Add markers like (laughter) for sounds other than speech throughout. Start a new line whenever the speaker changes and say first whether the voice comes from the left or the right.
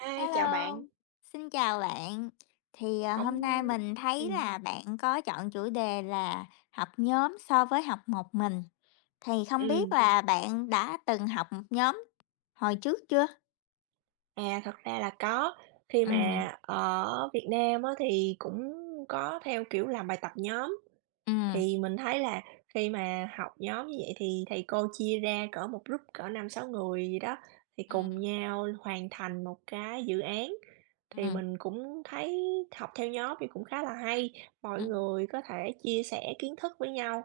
right: A, chào
left: Hello,
right: bạn.
left: xin chào bạn. Thì, hôm
right: Không.
left: nay mình
right: Ừ.
left: thấy là bạn có chọn chủ đề là học nhóm so với học một mình, thì không biết
right: ừm,
left: là bạn đã từng học một nhóm hồi trước chưa?
right: À, thật ra là có, khi
left: Ừm,
right: mà ở Việt Nam á thì cũng có theo kiểu làm bài tập nhóm,
left: ừm,
right: thì mình thấy là khi mà học nhóm như vậy thì thầy cô chia ra cỡ một group cỡ 5 6 người gì đó, thì cùng
left: Ừm,
right: nhau hoàn thành một cái dự án. Thì
left: ừm,
right: mình cũng thấy học theo nhóm thì cũng khá là hay, mọi
left: ừm.
right: người có thể chia sẻ kiến thức với nhau.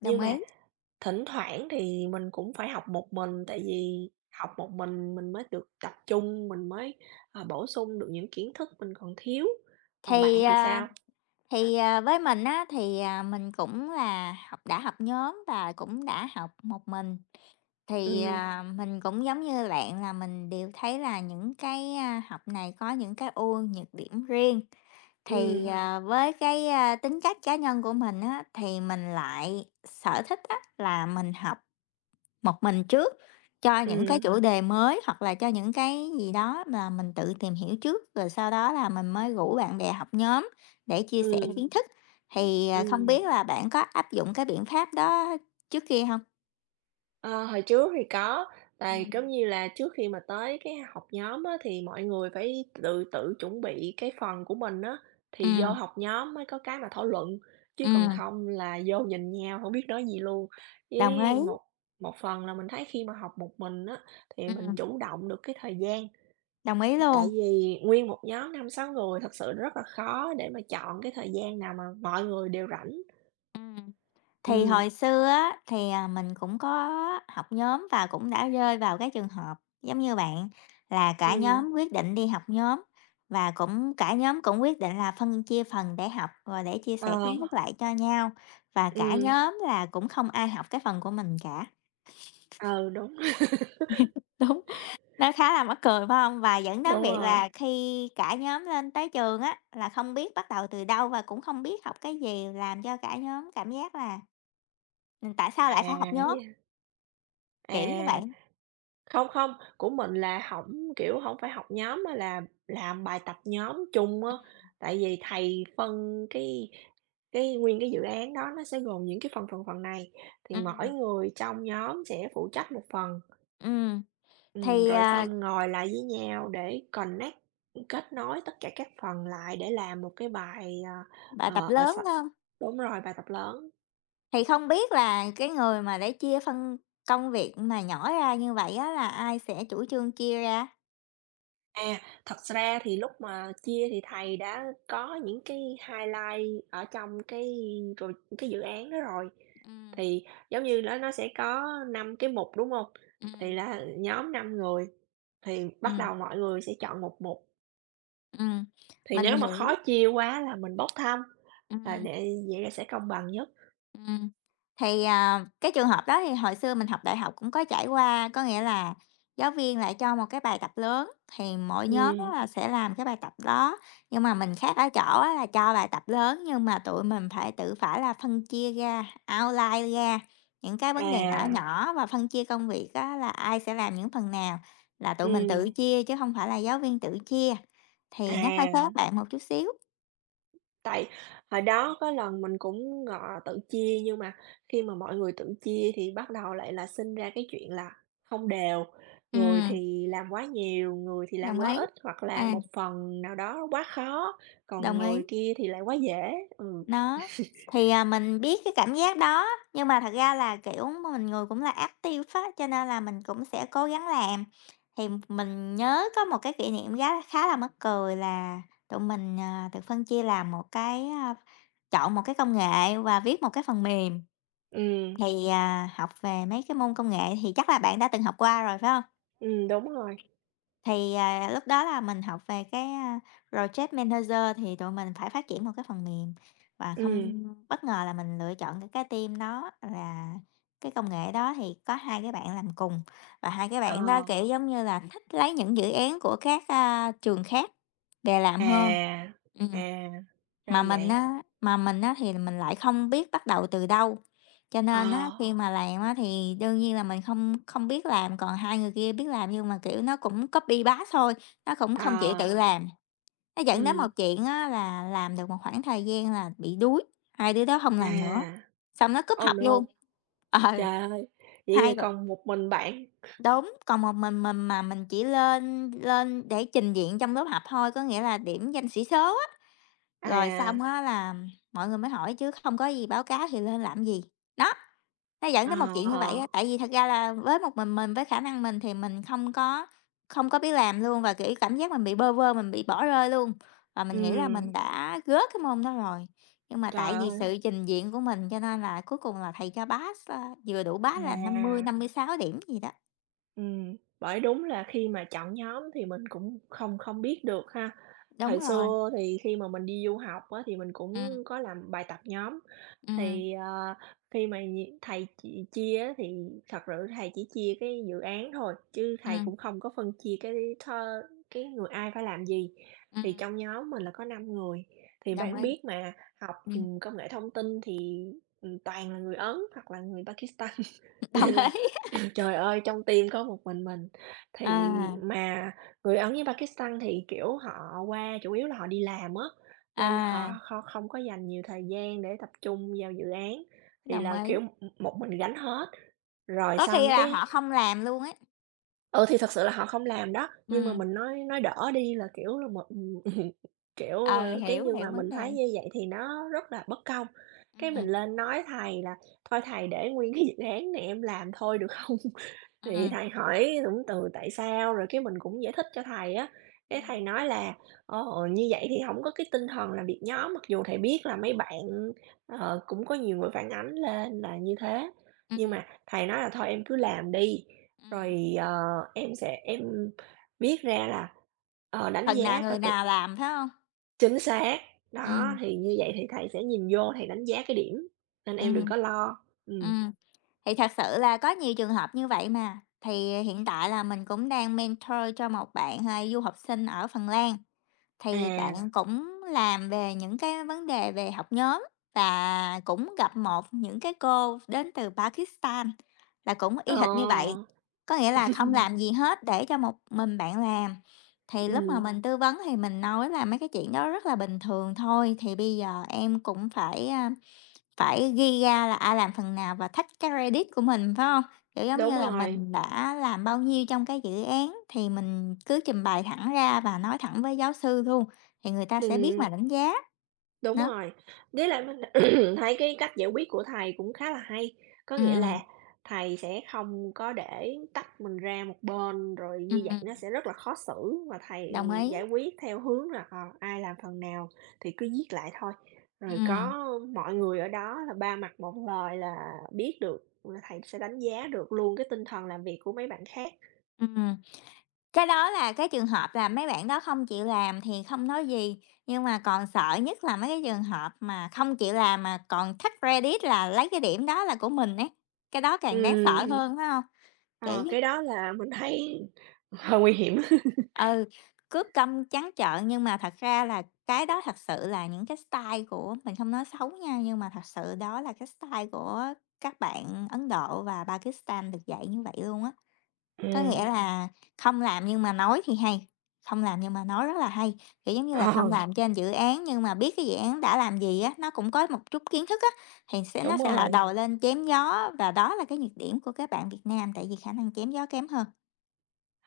left: Đồng
right: Nhưng
left: ý.
right: mà thỉnh thoảng thì mình cũng phải học một mình, tại vì học một mình mới được tập trung, mình mới, bổ sung được những kiến thức mình còn thiếu. Còn
left: Thì,
right: bạn thì
left: à,
right: sao?
left: thì, với mình á, thì, mình cũng là học đã học nhóm và cũng đã học một mình. Thì,
right: Ừm.
left: à, mình cũng giống như bạn là mình đều thấy là những cái học này có những cái ưu nhược điểm riêng. Thì,
right: Ừm.
left: à, với cái tính cách cá nhân của mình á, thì mình lại sở thích á là mình học một mình trước cho những cái
right: Ừm.
left: chủ đề mới, hoặc là cho những cái gì đó mà mình tự tìm hiểu trước, rồi sau đó là mình mới rủ bạn bè học nhóm để chia sẻ
right: Ừm.
left: kiến thức. Thì, không
right: Ừm.
left: biết là bạn có áp dụng cái biện pháp đó trước kia không?
right: Ờ, hồi trước thì có, tại,
left: Ừm.
right: giống như là, trước khi mà tới cái học nhóm á, thì mọi người phải tự tự chuẩn bị cái phần của mình á, thì vô
left: Ừm,
right: học nhóm mới có cái mà thảo luận, chứ còn
left: ừm.
right: không là vô nhìn nhau không biết nói gì luôn.
left: Đồng
right: Với
left: ý,
right: một một phần là mình thấy khi mà học một mình á, thì mình
left: ừm,
right: chủ động được cái thời gian,
left: đồng ý
right: tại
left: luôn.
right: vì nguyên một nhóm năm sáu người thật sự rất là khó để mà chọn cái thời gian nào mà mọi người đều rảnh.
left: Ừm, thì
right: Ừ.
left: hồi xưa á, thì, mình cũng có học nhóm và cũng đã rơi vào cái trường hợp giống như bạn, là cả
right: Ừ.
left: nhóm quyết định đi học nhóm và cả nhóm cũng quyết định là phân chia phần để học, rồi để chia
right: Ờ.
left: sẻ kiến
right: Ừm.
left: thức lại cho nhau, và cả
right: Ừ.
left: nhóm là cũng không ai học cái phần của mình cả.
right: Ờ. Đúng. (laughs)
left: (laughs) Đúng, nó khá là mắc cười, phải không? Và dẫn đến
right: Đúng
left: việc
right: rồi.
left: là khi cả nhóm lên tới trường á, là không biết bắt đầu từ đâu và cũng không biết học cái gì, làm cho cả nhóm cảm giác là: tại sao lại
right: À,
left: phải học nhóm?
right: vậy hả?
left: Kiểu như vậy.
right: À, không, không, của mình là hổng, kiểu, hổng phải học nhóm mà là làm bài tập nhóm chung á. Tại vì thầy phân cái nguyên cái dự án đó nó sẽ gồm những cái phần này, thì
left: Ừm,
right: mỗi
left: ừm,
right: người trong nhóm sẽ phụ trách một phần,
left: thì,
right: rồi
left: à,
right: xong ngồi lại với nhau để connect, kết nối tất cả các phần lại để làm một cái bài,
left: bài
right: ờ,
left: tập
right: ờ, ờ,
left: lớn
right: s
left: hơn,
right: đúng rồi, bài tập lớn.
left: thì không biết là cái người mà để phân công việc mà nhỏ ra như vậy á là ai sẽ chủ trương chia ra?
right: À, thật ra thì lúc mà chia thì thầy đã có những cái highlight ở trong rồi cái dự án đó rồi.
left: Ừm,
right: Thì giống như nó sẽ có 5 cái mục, đúng không? Thì
left: ừm,
right: là nhóm 5 người, thì bắt
left: ừm,
right: đầu mọi người sẽ chọn một mục,
left: ừm,
right: thì
left: mình
right: nếu mà
left: hiểu.
right: khó chia quá là mình bốc thăm, là
left: Ừm.
right: để vậy là sẽ công bằng nhất.
left: Ừm, thì, cái trường hợp đó thì hồi xưa mình học đại học cũng có trải qua, có nghĩa là giáo viên lại cho một cái bài tập lớn thì mỗi nhóm á
right: Ừm.
left: là sẽ làm cái bài tập đó. Nhưng mà mình khác ở chỗ á là cho bài tập lớn nhưng mà tụi mình phải tự phải là phân chia ra, outline ra những cái vấn đề nhỏ
right: À.
left: nhỏ và phân chia công việc á là ai sẽ làm những phần nào là tụi mình tự
right: Ừm.
left: chia chứ không phải là giáo viên tự chia, thì nó hơi khác
right: À.
left: bạn một chút xíu.
right: Tại hồi đó có lần mình cũng, tự chia nhưng mà khi mà mọi người tự chia thì bắt đầu lại là sinh ra cái chuyện là không đều, người
left: Ừm,
right: thì làm quá nhiều, người thì làm
left: đồng
right: quá
left: ý.
right: ít, hoặc là
left: À,
right: một phần nào đó quá khó, còn
left: đồng ý.
right: người kia thì lại quá dễ. Ừ.
left: Đó, thì, mình biết cái cảm giác đó, nhưng mà thật ra là, kiểu, mình cũng là active á, cho nên là mình cũng sẽ cố gắng làm. Thì mình nhớ có một cái kỷ niệm gá khá là mắc cười là tụi mình, được phân chia làm một cái, chọn một cái công nghệ và viết một cái phần mềm.
right: Ừm.
left: Thì, học về mấy cái môn công nghệ thì chắc là bạn đã từng học qua rồi, phải không?
right: Ừm. Đúng rồi.
left: Thì, lúc đó là mình học về cái project manager thì tụi mình phải phát triển một cái phần mềm và không
right: Ừm.
left: Ừ. bất ngờ là mình lựa chọn cái team đó là cái công nghệ đó thì có 2 cái bạn làm cùng, và 2 cái
right: Ờ.
left: bạn đó, kiểu, giống như là, thích lấy những dự án của các trường khác về làm hơn.
right: À.
left: Ừm.
right: À,
left: Mà
right: ra
left: mình
right: vậy.
left: á mà mình á thì mình lại không biết bắt đầu từ đâu, cho
right: Ờ.
left: nên á khi mà làm á thì đương nhiên là mình không không biết làm, còn hai người kia biết làm nhưng mà, kiểu, nó cũng copy paste thôi, nó cũng
right: Ờ.
left: không chịu tự làm. Nó dẫn đến một
right: Ừm.
left: chuyện á là làm được một khoảng thời gian là bị đuối, hai đứa đó không làm nữa,
right: À.
left: xong nó cúp
right: Oh
left: học
right: no.
left: luôn. Ờ,
right: Trời ơi,
left: hai
right: vậy
left: người
right: còn một mình bạn.
left: đúng, còn một mình mà mình chỉ lên lên để trình diện trong lớp học thôi, có nghĩa là điểm danh sĩ số. Rồi xong
right: À.
left: á là mọi người mới hỏi chứ không có gì báo cáo thì lên làm gì. Đó, nó dẫn tới một chuyện như vậy
right: Ờ,
left: á, tại vì thật ra là với một mình, với khả năng mình thì mình không có biết làm luôn và, kiểu, cảm giác mình bị bơ vơ, mình bị bỏ rơi luôn. Và mình nghĩ là
right: ừm,
left: mình đã rớt cái môn đó rồi, nhưng mà
right: trời
left: tại vì
right: ơi,
left: sự trình diện của mình cho nên là cuối cùng là thầy cho pass, vừa đủ pass là năm
right: à,
left: năm mươi sáu điểm gì đó.
right: bởi đúng là khi mà chọn nhóm thì mình cũng không không biết được ha.
left: Đúng
right: Thời
left: rồi,
right: xưa thì khi mà mình đi du học á, thì mình cũng
left: ừm,
right: có làm bài tập nhóm.
left: ừm,
right: Thì, khi mà thầy chỉ chia á thì thật sự thầy chỉ chia cái dự án thôi, chứ thầy
left: ừm,
right: cũng không có phân chia cái người ai phải làm gì. Thì
left: ừm,
right: trong nhóm mình là có 5 người, thì
left: đồng
right: bạn
left: ý,
right: biết mà, học,
left: ừm,
right: công nghệ thông tin thì, toàn là người Ấn hoặc là người Pakistan. (laughs)
left: (laughs) đồng
right: Nên là
left: ý.
right: trời ơi, trong team có một mình, thì
left: À,
right: mà người Ấn với Pakistan thì, kiểu, họ qua chủ yếu là họ đi làm á, nên là họ
left: à,
right: kho không có dành nhiều thời gian để tập trung vào dự án, thì
left: đồng
right: là,
left: ý.
right: kiểu, một mình gánh hết. Rồi
left: Có khi
right: xong
left: là
right: cái.
left: họ không làm luôn ấy.
right: Ừ, thì thật sự là họ không làm đó,
left: Ừ,
right: nhưng mà mình nói đỡ đi là, kiểu là, một. (laughs) Kiểu,
left: ờ
right: cái
left: hiểu,
right: nhưng
left: hiểu
right: mà
left: vấn
right: mình
left: đề.
right: thấy như vậy thì nó rất là bất công. Cái mình
left: Ừm,
right: lên nói thầy là "Thôi thầy để nguyên cái dự án này em làm thôi được không?" Thì
left: ừm,
right: thầy hỏi cũng từ tại sao, rồi cái mình cũng giải thích cho thầy á, cái thầy
left: ừm,
right: nói là "Ồ, như vậy thì không có cái tinh thần làm việc nhóm", mặc dù thầy biết là mấy bạn, cũng có nhiều người phản ánh lên là như thế. Nhưng
left: ừm,
right: mà thầy nói là "Thôi em cứ làm đi,
left: ừm,
right: rồi, em sẽ viết ra là, đánh
left: phần nào
right: giá
left: người
right: coi từ"
left: nào làm, phải không,
right: chính xác, đó,
left: ừ,
right: thì như vậy thì thầy sẽ nhìn vô thầy đánh giá cái điểm, nên em đừng
left: ừ,
right: có lo. Ừm.
left: ừm, thì thật sự là có nhiều trường hợp như vậy mà. Thì hiện tại là mình cũng đang mentor cho một bạn, du học sinh ở Phần Lan. Thì
right: À.
left: bạn cũng làm về những cái vấn đề về học nhóm và cũng gặp một những cái cô đến từ Pakistan là cũng y hệt như vậy.
right: Ờ.
left: Có nghĩa là không
right: (laughs)
left: làm gì hết để cho một mình bạn làm. Thì lúc mà Ờ.
right: Ừm.
left: mình tư vấn thì mình nói là mấy cái chuyện đó rất là bình thường thôi, thì bây giờ em cũng phải, phải ghi ra là ai làm phần nào và thách cái credit của mình, phải không? Kiểu, giống
right: Đúng
left: như là,
right: rồi,
left: mình đã làm bao nhiêu trong cái dự án thì mình cứ trình bày thẳng ra và nói thẳng với giáo sư luôn, thì người ta sẽ biết mà
right: mình
left: đánh giá.
right: đúng
left: Đó,
right: rồi. Với lại mình (clears throat) thấy cái cách giải quyết của thầy cũng khá là hay, có nghĩa là
left: ừm,
right: thầy sẽ không có để tách mình ra một bên, rồi như
left: ừm,
right: vậy nó sẽ rất là khó xử, mà thầy
left: đồng ý,
right: giải quyết theo hướng là, ai làm phần nào thì cứ viết lại thôi. Rồi
left: ừm,
right: có mọi người ở đó là ba mặt một lời là biết được, là thầy sẽ đánh giá được luôn cái tinh thần làm việc của mấy bạn khác.
left: ừm. Cái đó là cái trường hợp là mấy bạn đó không chịu làm thì không nói gì, nhưng mà còn sợ nhất là mấy cái trường hợp mà không chịu làm mà còn thách credit là lấy cái điểm đó là của mình ấy, cái đó
right: Ừ.
left: càng đáng sợ hơn, phải không?
right: Ờ,
left: Kiểu
right: cái đó là mình thấy (laughs) hơi nguy hiểm.
left: Ừ, cứ câm trắng trợn nhưng mà thật ra là cái đó thật sự là những cái style của mình không nói xấu nha, nhưng mà thật sự đó là cái style của các bạn Ấn Độ và Pakistan được dạy như vậy luôn á.
right: (laughs) Ừ.
left: Có nghĩa là không làm nhưng mà nói thì hay, không làm nhưng mà nói rất là hay. Kiểu giống như là không
right: Ờ,
left: làm trên dự án nhưng mà biết cái dự án đã làm gì á, nó cũng có một chút kiến thức á thì sẽ nó
right: đúng
left: sẽ là
right: rồi.
left: đầu lên chém gió và đó là cái nhược điểm của các bạn Việt Nam tại vì khả năng chém gió kém hơn.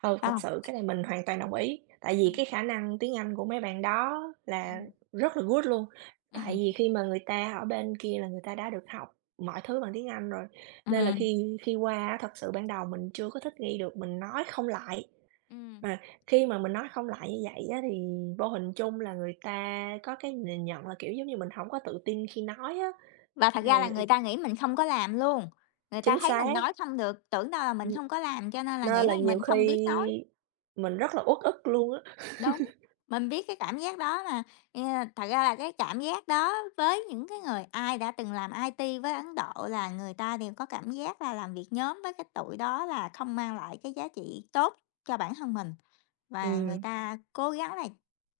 right: Ừ,
left: Phải
right: thật
left: không?
right: sự cái này mình hoàn toàn đồng ý, tại
left: Ừ.
right: vì cái khả năng tiếng Anh của mấy bạn đó
left: Ừ.
right: là rất là good luôn.
left: Ừ.
right: Tại vì khi mà người ta ở bên kia là người ta đã được học mọi thứ bằng tiếng Anh rồi,
left: Ừ.
right: nên là khi khi qua á, thật sự ban đầu mình chưa có thích nghi được, mình nói không lại.
left: Ừm,
right: Mà khi mà mình nói không lại như vậy á, thì vô hình chung là người ta có cái nhìn nhận là, kiểu, giống như mình không có tự tin khi nói á,
left: và thật ra là
right: thì
left: người ta nghĩ mình không có làm luôn, người ta
right: chính
left: thấy mình
right: xác.
left: nói không được, tưởng đâu là mình
right: Ừm.
left: không có làm cho nên là
right: Nên
left: nghĩ là
right: là nhiều
left: mình
right: khi
left: không biết nói.
right: mình rất là uất ức luôn á.
left: Đúng, mình biết cái cảm giác đó mà, ờ, thật ra là cái cảm giác đó với những cái người ai đã từng làm IT với Ấn Độ là người ta đều có cảm giác là làm việc nhóm với cái tụi đó là không mang lại cái giá trị tốt cho bản thân mình, và
right: Ừ,
left: người ta cố gắng là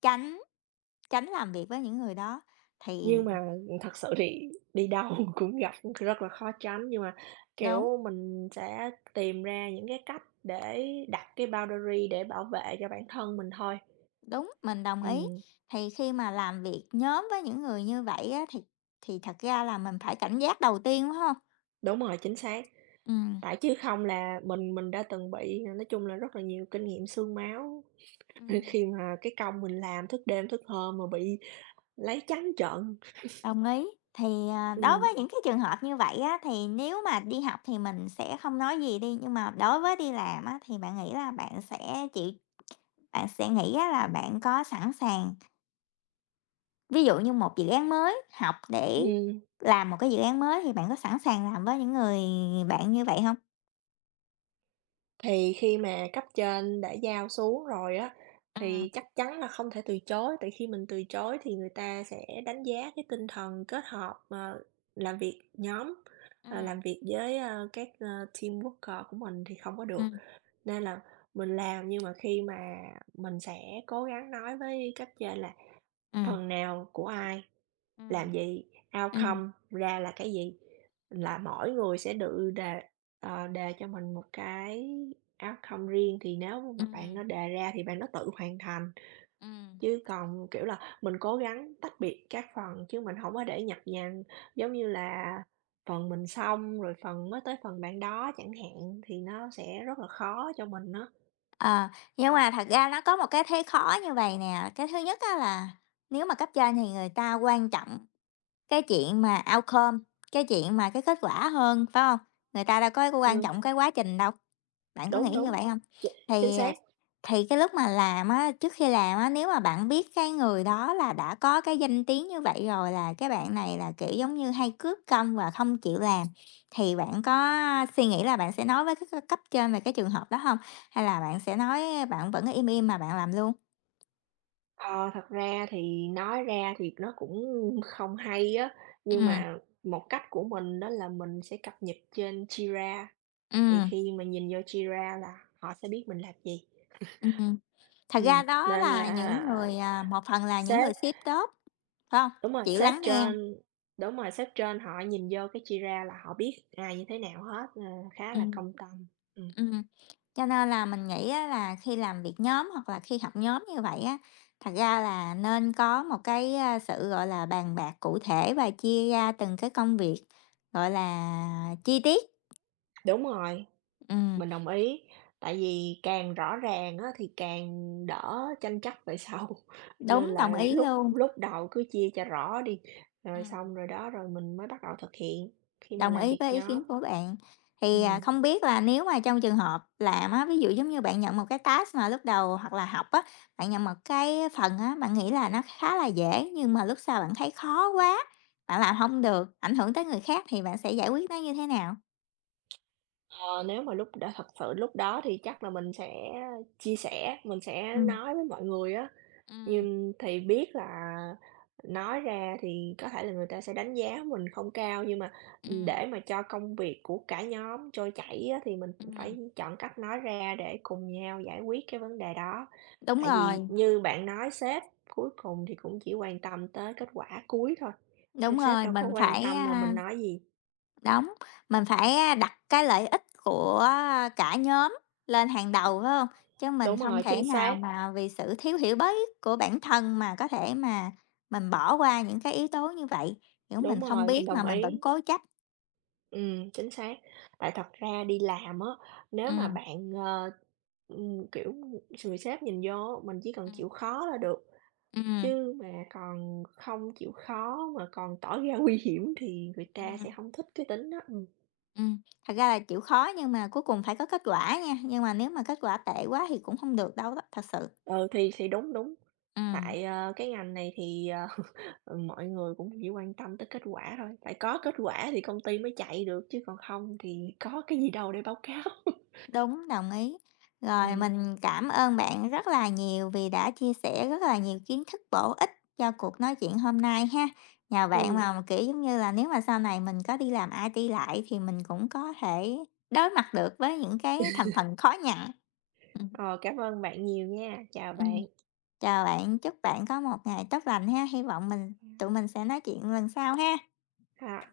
left: tránh tránh làm việc với những người đó.
right: nhưng
left: Thì
right: mà thật sự thì đi đâu (laughs) cũng gặp rất là khó tránh, nhưng mà,
left: đúng.
right: kiểu, mình sẽ tìm ra những cái cách để đặt cái boundary để bảo vệ cho bản thân mình thôi.
left: Đúng, mình đồng ý.
right: Ừm,
left: Thì khi mà làm việc nhóm với những người như vậy á, thì thật ra là mình phải cảnh giác đầu tiên, đúng không?
right: đúng rồi, chính xác,
left: Ừm.
right: tại chứ không là mình đã từng bị, nói chung là rất là nhiều kinh nghiệm xương máu (laughs)
left: Ừm.
right: khi mà cái công mình làm thức đêm thức hôm mà bị lấy trắng trợn.
left: Đồng ý. Thì, đối
right: Ừm.
left: với những cái trường hợp như vậy á, thì nếu mà đi học thì mình sẽ không nói gì đi, nhưng mà đối với đi làm á, thì bạn nghĩ là bạn sẽ chịu bạn sẽ nghĩ á là bạn có sẵn sàng ví dụ như một dự án mới, học để
right: Ừm.
left: làm một cái dự án mới thì bạn có sẵn sàng làm với những người bạn như vậy không?
right: Thì khi mà cấp trên đã giao xuống rồi á,
left: Ừm,
right: thì chắc chắn là không thể từ chối, tại khi mình từ chối thì người ta sẽ đánh giá cái tinh thần kết hợp, làm việc nhóm,
left: ừm.
right: làm việc với, các, team worker của mình thì không có được.
left: Ừm,
right: Nên là mình làm nhưng mà khi mà mình sẽ cố gắng nói với cấp trên là
left: ừm.
right: phần nào của ai. Làm gì?
left: Ừm,
right: Outcome ra là cái gì? Là mỗi người sẽ tự đề cho mình một cái outcome riêng, thì nếu mà bạn
left: ừm,
right: nó đề ra thì bạn nó tự hoàn thành,
left: ừm.
right: chứ còn, kiểu là, mình cố gắng tách biệt các phần chứ mình không có để nhập nhằng, giống như là phần mình xong rồi phần mới tới phần bạn đó chẳng hạn, thì nó sẽ rất là khó cho mình đó.
left: Ờ, nhưng mà thật ra nó có một cái thế khó như vậy nè, cái thứ nhất á là nếu mà cấp trên thì người ta quan trọng cái chuyện mà outcome, cái chuyện mà cái kết quả hơn, phải không? Người ta đâu có quan
right: Ừm,
left: trọng cái quá trình đâu, bạn có
right: đúng,
left: nghĩ như
right: đúng,
left: vậy không?
right: ch chính
left: Thì
right: xác.
left: Thì cái lúc mà làm á, trước khi làm á, nếu mà bạn biết cái người đó là đã có cái danh tiếng như vậy rồi là cái bạn này là, kiểu, giống như hay cướp công và không chịu làm, thì bạn có suy nghĩ là bạn sẽ nói với cái c cấp trên về cái trường hợp đó không? Hay là bạn sẽ nói bạn vẫn im im mà bạn làm luôn?
right: Ờ, thật ra thì nói ra thì nó cũng không hay á, nhưng
left: Ừm,
right: mà một cách của mình đó là mình sẽ cập nhật trên Jira, thì
left: ừm,
right: khi mà nhìn vô Jira là họ sẽ biết mình làm gì.
left: ừm. Thật ra đó
right: Nên
left: là những
right: là
left: người, một phần là những người
right: sếp,
left: sếp tốt, phải không?
right: đúng rồi,
left: Chịu
right: sếp
left: lắng nghe,
right: trên, đúng rồi, sếp trên họ nhìn vô cái Jira là họ biết ai như thế nào hết, nên là khá là
left: ừm.
right: công tâm. Ừm,
left: Ừm, cho nên là mình nghĩ á là khi làm việc nhóm hoặc là khi học nhóm như vậy á, thật ra là nên có một cái sự, gọi là, bàn bạc cụ thể và chia ra từng cái công việc, gọi là, chi tiết.
right: đúng rồi.
left: Ừm,
right: Mình đồng ý, tại vì càng rõ ràng á thì càng đỡ tranh chấp về sau, (laughs) nên
left: đúng, đồng
right: là
left: ý
right: lúc
left: luôn.
right: lúc đầu cứ chia cho rõ đi, rồi
left: Ừm.
right: xong rồi đó rồi mình mới bắt đầu thực hiện khi mà
left: Đồng
right: làm
left: ý
right: việc
left: với ý kiến
right: nhóm.
left: của bạn. Thì,
right: Ừm.
left: không biết là nếu mà trong trường hợp làm á, ví dụ giống như bạn nhận một cái task mà lúc đầu hoặc là học á, bạn nhận một cái phần á, bạn nghĩ là nó khá là dễ nhưng mà lúc sau bạn thấy khó quá, bạn làm không được, ảnh hưởng tới người khác thì bạn sẽ giải quyết nó như thế nào?
right: Ờ, nếu mà lúc đã thật sự lúc đó thì chắc là mình sẽ chia sẻ, mình sẽ
left: Ừm.
right: nói với mọi người á.
left: Ừm,
right: Nhưng thì biết là nói ra thì có thể là người ta sẽ đánh giá mình không cao, nhưng mà,
left: ừm,
right: để mà cho công việc của cả nhóm trôi chảy á, thì mình
left: ừm.
right: phải chọn cách nói ra để cùng nhau giải quyết cái vấn đề đó.
left: Đúng
right: Tại vì
left: rồi,
right: như bạn nói sếp cuối cùng thì cũng chỉ quan tâm tới kết quả cuối thôi, nên
left: đúng
right: sếp
left: rồi,
right: đâu có
left: mình
right: quan
left: phải,
right: tâm là mình nói gì.
left: Đúng, mình phải, đặt cái lợi ích của cả nhóm lên hàng đầu, phải không? Chứ mình
right: Đúng
left: không
right: rồi,
left: thể
right: chính
left: nào
right: xác,
left: mà vì sự thiếu hiểu biết của bản thân mà có thể mà mình bỏ qua những cái yếu tố như vậy, kiểu, mình
right: đúng
left: không
right: rồi, mình
left: biết mà
right: đồng
left: mình vẫn
right: ý.
left: cố chấp.
right: Chính xác. Tại thật ra đi làm á, nếu mà
left: Ừm,
right: bạn, kiểu, người sếp nhìn vô mình chỉ cần
left: ừm,
right: chịu khó là được,
left: ừm,
right: chứ mà còn không chịu khó mà còn tỏ ra (laughs) nguy hiểm thì người ta
left: ừm,
right: sẽ không thích cái tính đó. Ừm.
left: ừm. Thật ra là chịu khó nhưng mà cuối cùng phải có kết quả nha, nhưng mà nếu mà kết quả tệ quá thì cũng không được đâu đó, thật sự.
right: Ừ, thì đúng, đúng.
left: Ừm.
right: Tại, cái ngành này thì, (laughs) mọi người cũng chỉ quan tâm tới kết quả thôi, phải có kết quả thì công ty mới chạy được, chứ còn không thì có cái gì đâu để báo cáo. (laughs)
left: Đúng, đồng ý. Rồi
right: Ừm.
left: mình cảm ơn bạn rất là nhiều vì đã chia sẻ rất là nhiều kiến thức bổ ích cho cuộc nói chuyện hôm nay ha. Nhờ bạn
right: Ừm.
left: mà kiểu giống như là nếu mà sau này mình có đi làm IT lại thì mình cũng có thể đối mặt được với những cái thành phần khó nhằn. Ừ,
right: Ờ, cảm ơn bạn nhiều nha. Chào
left: ừ.
right: bạn.
left: Chào bạn, chúc bạn có một ngày tốt lành ha. Hy vọng mình tụi
right: À.
left: mình sẽ nói chuyện lần sau ha.
right: Dạ. Cảm